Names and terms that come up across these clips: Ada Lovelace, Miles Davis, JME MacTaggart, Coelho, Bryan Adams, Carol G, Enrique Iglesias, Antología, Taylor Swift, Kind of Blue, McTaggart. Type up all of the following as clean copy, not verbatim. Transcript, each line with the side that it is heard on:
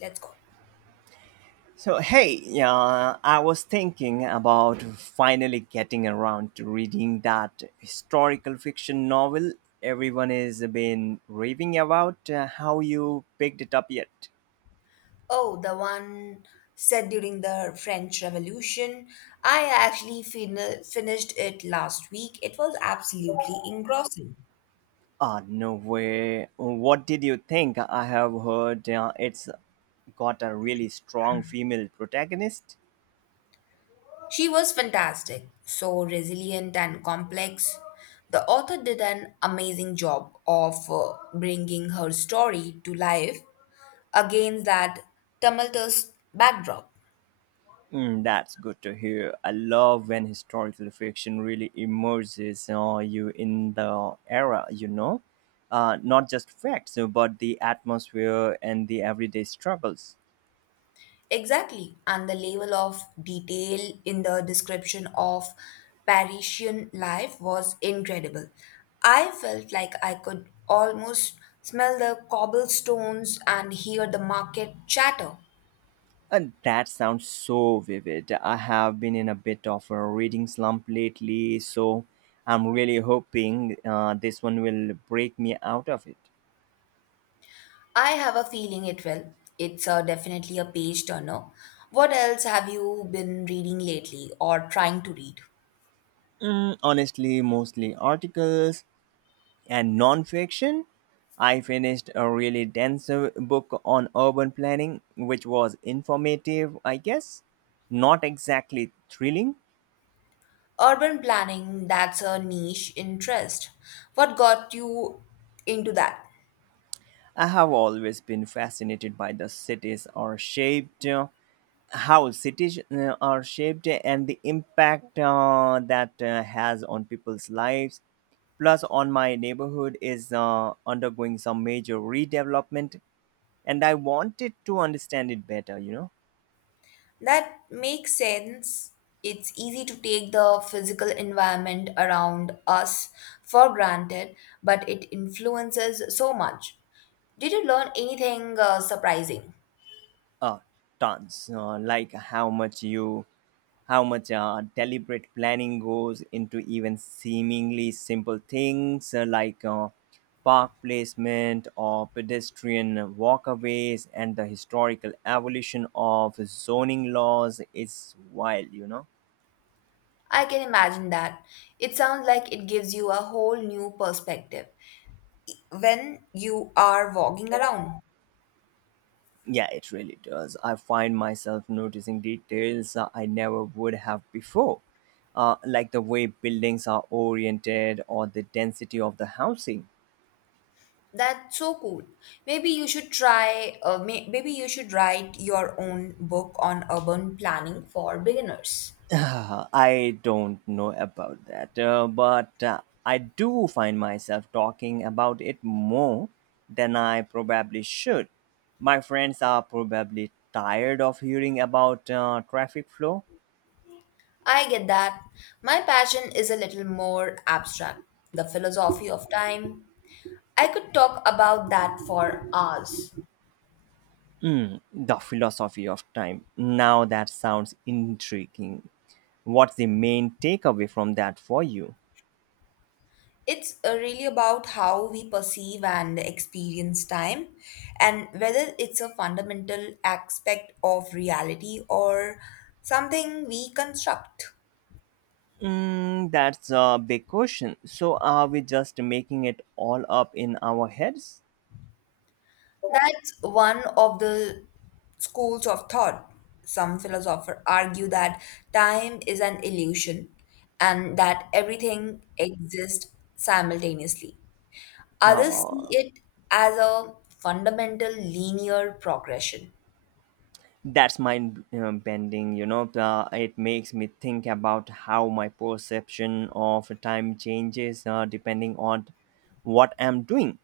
left: Let's go.
right: So, hey, I was thinking about finally getting around to reading that historical fiction novel everyone has been raving about. How you picked it up yet?
left: Oh, the one set during the French Revolution. I actually finished it last week. It was absolutely engrossing.
right: Ah, no way. What did you think? I have heard it's got a really strong female protagonist.
left: She was fantastic, so resilient and complex. The author did an amazing job of bringing her story to life against that tumultuous backdrop.
right: Mm, that's good to hear. I love when historical fiction really immerses you in the era, you know? Not just facts, but the atmosphere and the everyday struggles.
left: Exactly, and the level of detail in the description of Parisian life was incredible. I felt like I could almost smell the cobblestones and hear the market chatter.
right: And that sounds so vivid. I have been in a bit of a reading slump lately, so I'm really hoping this one will break me out of it.
left: I have a feeling it will. It's definitely a page turner. What else have you been reading lately or trying to read?
right: Mm, honestly, mostly articles and nonfiction. I finished a really dense book on urban planning, which was informative, I guess, not exactly thrilling.
left: Urban planning, that's a niche interest. What got you into that?
right: I have always been fascinated by the cities are shaped, How cities are shaped, and the impact that has on people's lives. Plus, on my neighborhood is undergoing some major redevelopment, and I wanted to understand it better, you know.
left: That makes sense. It's easy to take the physical environment around us for granted, but it influences so much. Did you learn anything surprising?
right: uh, Tons, like how much deliberate planning goes into even seemingly simple things like park placement or pedestrian walkways. And the historical evolution of zoning laws is wild, you know.
left: I can imagine that. It sounds like it gives you a whole new perspective when you are walking around.
right: Yeah, it really does. I find myself noticing details I never would have before, like the way buildings are oriented or the density of the housing.
left: That's so cool. Maybe you should try, maybe you should write your own book on urban planning for beginners.
right: Ah, I don't know about that, but I do find myself talking about it more than I probably should. My friends are probably tired of hearing about traffic flow.
left: I get that. My passion is a little more abstract, the philosophy of time. I could talk about that for hours.
right: Mm, the philosophy of time. Now that sounds intriguing. What's the main takeaway from that for you?
left: It's really about how we perceive and experience time and whether it's a fundamental aspect of reality or something we construct.
right: Mm, that's a big question. So, are we just making it all up in our heads?
left: That's one of the schools of thought. Some philosophers argue that time is an illusion and that everything exists simultaneously. Others see
right: Uh,
left: it as a fundamental linear progression.
right: that's mind bending you know. It makes me think about how my perception of time changes depending on what I'm doing.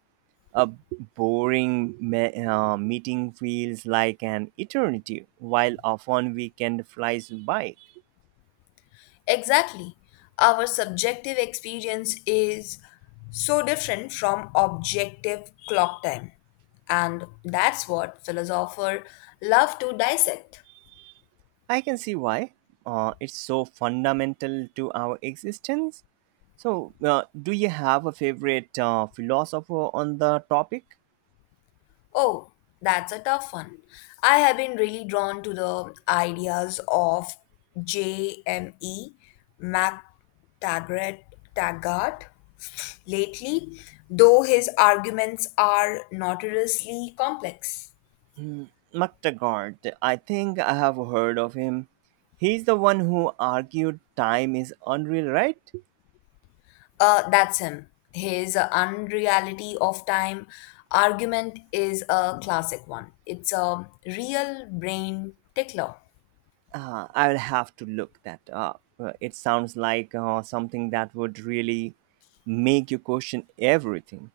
right: A boring meeting feels like an eternity while a fun weekend flies by.
left: Exactly. Our subjective experience is so different from objective clock time. And that's what philosophers love to dissect.
right: I can see why. It's so fundamental to our existence. So do you have a favorite philosopher on the topic?
left: Oh, that's a tough one. I have been really drawn to the ideas of JME MacTaggart Taggart lately, though his arguments are notoriously complex.
right: McTaggart. I think I have heard of him. He's the one who argued time is unreal, right?
left: That's him. His unreality of time argument is a classic one. It's a real brain tickler.
right: I'll have to look that up. It sounds like something that would really make you question everything.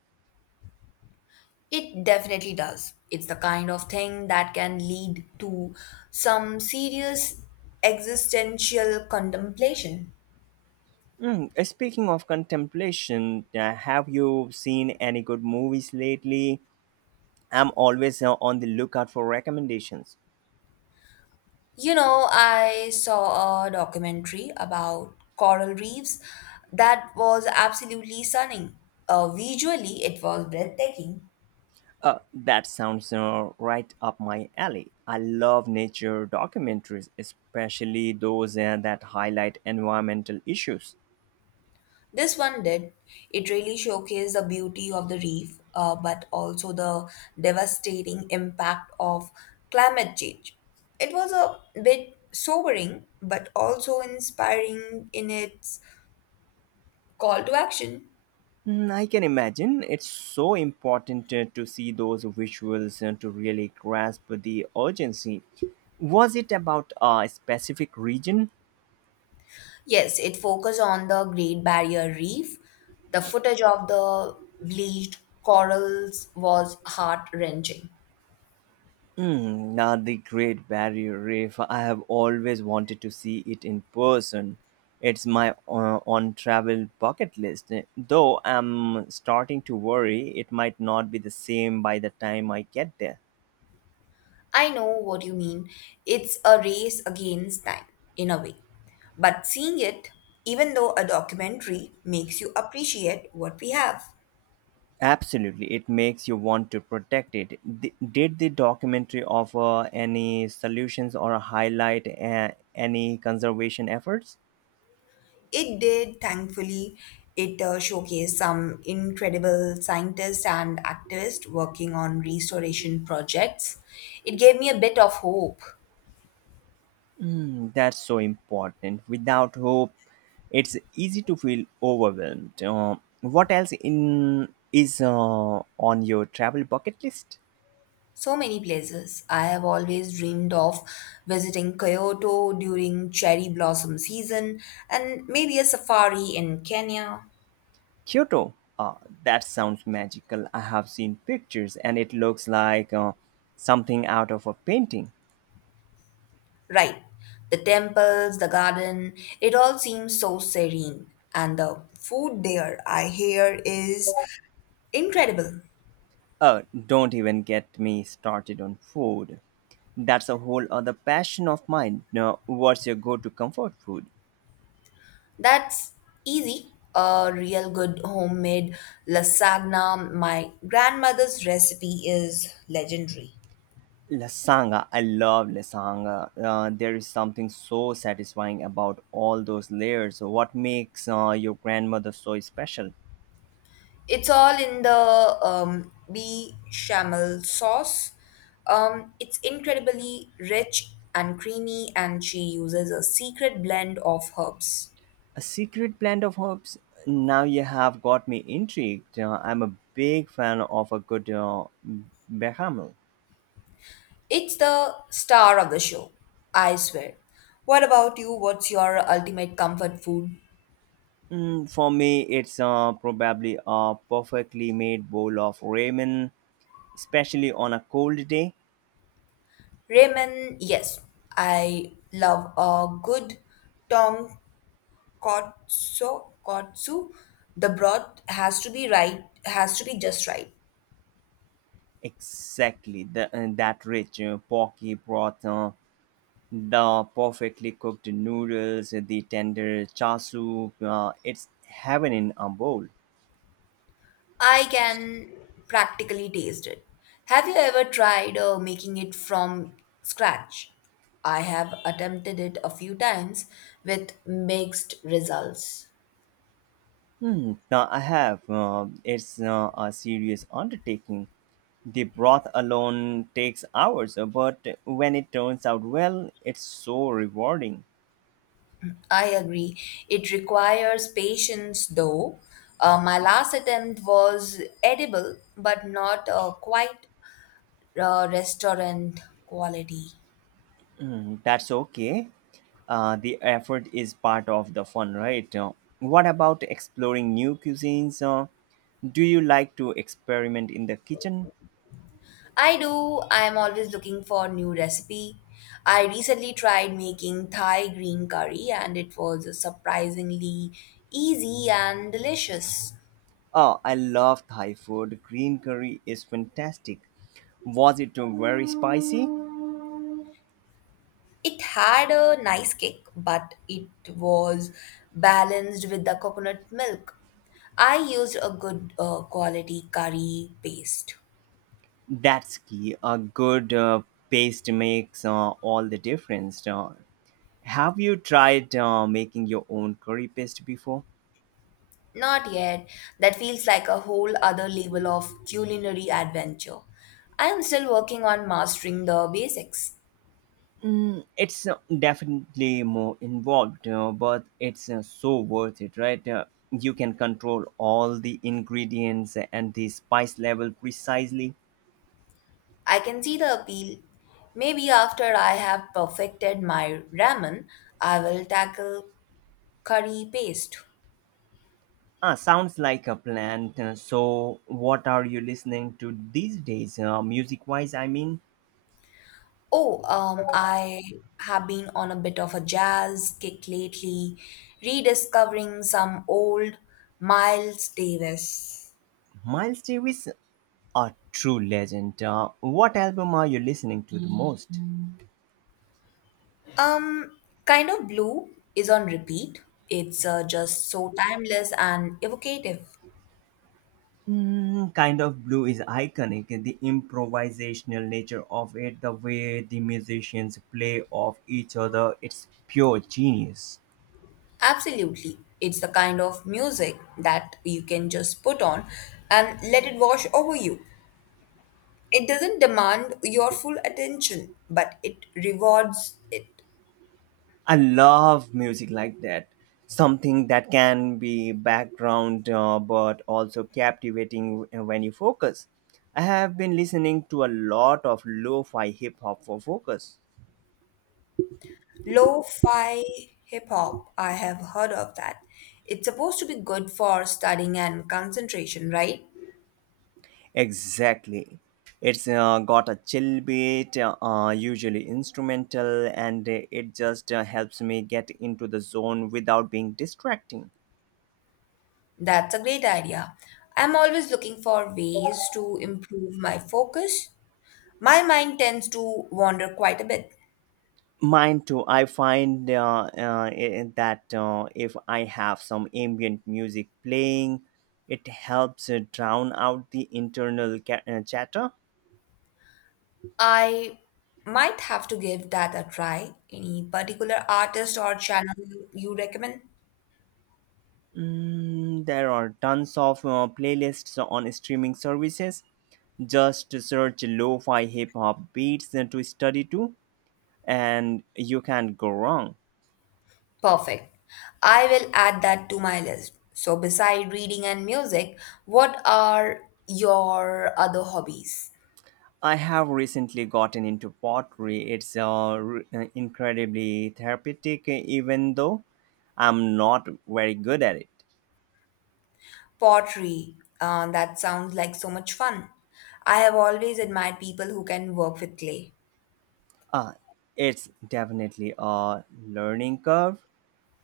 left: It definitely does. It's the kind of thing that can lead to some serious existential contemplation.
right: Speaking of contemplation, have you seen any good movies lately? I'm always on the lookout for recommendations.
left: You know, I saw a documentary about coral reefs that was absolutely stunning. Visually, it was breathtaking.
right: That sounds right up my alley. I love nature documentaries, especially those that highlight environmental issues.
left: This one did. It really showcased the beauty of the reef, but also the devastating impact of climate change. It was a bit sobering, but also inspiring in its call to action.
right: Mm, I can imagine. It's so important to see those visuals and to really grasp the urgency. Was it about a specific region?
left: Yes, it focused on the Great Barrier Reef. The footage of the bleached corals was heart wrenching.
right: Hmm, now the Great Barrier Reef. I have always wanted to see it in person. It's my on travel bucket list. Though I'm starting to worry it might not be the same by the time I get there.
left: I know what you mean. It's a race against time, in a way. But seeing it, even though a documentary makes you appreciate what we have,
right: Absolutely, it makes you want to protect it. Did the documentary offer any solutions or highlight any conservation efforts?
left: it did, thankfully. It showcased some incredible scientists and activists working on restoration projects. It gave me a bit of hope.
right: Hmm, that's so important. Without hope, it's easy to feel overwhelmed. What else in is on your travel bucket list?
left: So many places. I have always dreamed of visiting Kyoto during cherry blossom season and maybe a safari in Kenya.
right: Kyoto. Uh, that sounds magical. I have seen pictures, and it looks like something out of a painting.
left: Right. The temples, the garden, it all seems so serene. And the food there, I hear, is incredible.
right: Uh, don't even get me started on food. That's a whole other passion of mine. Now, what's your go-to comfort food?
left: That's easy. A real good homemade lasagna. My grandmother's recipe is legendary.
right: Lasanga, I love lasanga. There is something so satisfying about all those layers. So what makes your grandmother so special?
left: It's all in the bechamel sauce. It's incredibly rich and creamy, and she uses a secret blend of herbs.
right: A secret blend of herbs. Now you have got me intrigued. I'm a big fan of a good bechamel.
left: It's the star of the show, I swear. What about you? What's your ultimate comfort food?
right: Mm, for me, it's probably a perfectly made bowl of ramen, especially on a cold day.
left: Ramen, yes. I love a good tonkotsu. Kotsu. The broth has to be right, has to be just right.
right: Exactly, that rich porky broth, the perfectly cooked noodles, the tender chasu. It's heaven in a bowl.
left: I can practically taste it. Have you ever tried making it from scratch? I have attempted it a few times with mixed results.
right: Hmm, now I have. It's a serious undertaking. The broth alone takes hours, but when it turns out well, it's so rewarding.
left: I agree. It requires patience, though. My last attempt was edible, but not quite restaurant quality.
right: Mm, that's okay. The effort is part of the fun, right? What about exploring new cuisines? Do you like to experiment in the kitchen?
left: I do. I am always looking for new recipe. I recently tried making Thai green curry, and it was surprisingly easy and delicious.
right: Oh, I love Thai food. Green curry is fantastic. Was it very spicy?
left: It had a nice kick, but it was balanced with the coconut milk. I used a good quality curry paste.
right: That's key. A good paste makes all the difference. Have you tried making your own curry paste before?
left: Not yet. That feels like a whole other level of culinary adventure. I am still working on mastering the basics.
right: It's definitely more involved, but it's so worth it, right? You can control all the ingredients and the spice level precisely.
left: I can see the appeal. Maybe after I have perfected my ramen, I will tackle curry paste.
right: Ah, sounds like a plan. So, what are you listening to these days, music-wise? I mean,
left: Oh, I have been on a bit of a jazz kick lately, rediscovering some old Miles Davis.
right: Miles Davis, a true legend. What album are you listening to the most?
left: Um, Kind of Blue is on repeat. It's just so timeless and evocative.
right: Mm, Kind of Blue is iconic. The improvisational nature of it, the way the musicians play off each other, it's pure genius.
left: Absolutely. It's the kind of music that you can just put on and let it wash over you. It doesn't demand your full attention, but it rewards it.
right: I love music like that. Something that can be background but also captivating when you focus. I have been listening to a lot of lo fi hip hop for focus.
left: Lo-fi hip hop, I have heard of that. It's supposed to be good for studying and concentration, right?
right: Exactly. It's got a chill beat, usually instrumental, and it just helps me get into the zone without being distracting.
left: That's a great idea. I'm always looking for ways to improve my focus. My mind tends to wander quite a bit.
right: Mine too. I find that if I have some ambient music playing, it helps drown out the internal chatter.
left: I might have to give that a try. Any particular artist or channel you recommend?
right: Mm, there are tons of playlists on streaming services. Just search lo fi hip hop beats to study to, and you can't go wrong.
left: Perfect. I will add that to my list. So, beside reading and music, what are your other hobbies?
right: I have recently gotten into pottery. It's incredibly therapeutic, even though I'm not very good at it.
left: Pottery. That sounds like so much fun. I have always admired people who can work with clay.
right: Uh, it's definitely a learning curve.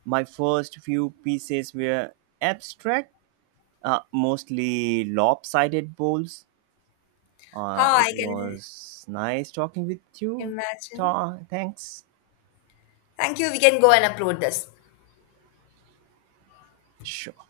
right: My first few pieces were abstract, mostly lopsided bowls.
left: How
right: It
left: I can
right: was nice talking with you.
left: imagine.
right: Thanks.
left: Thank you. We can go and upload this.
right: Sure.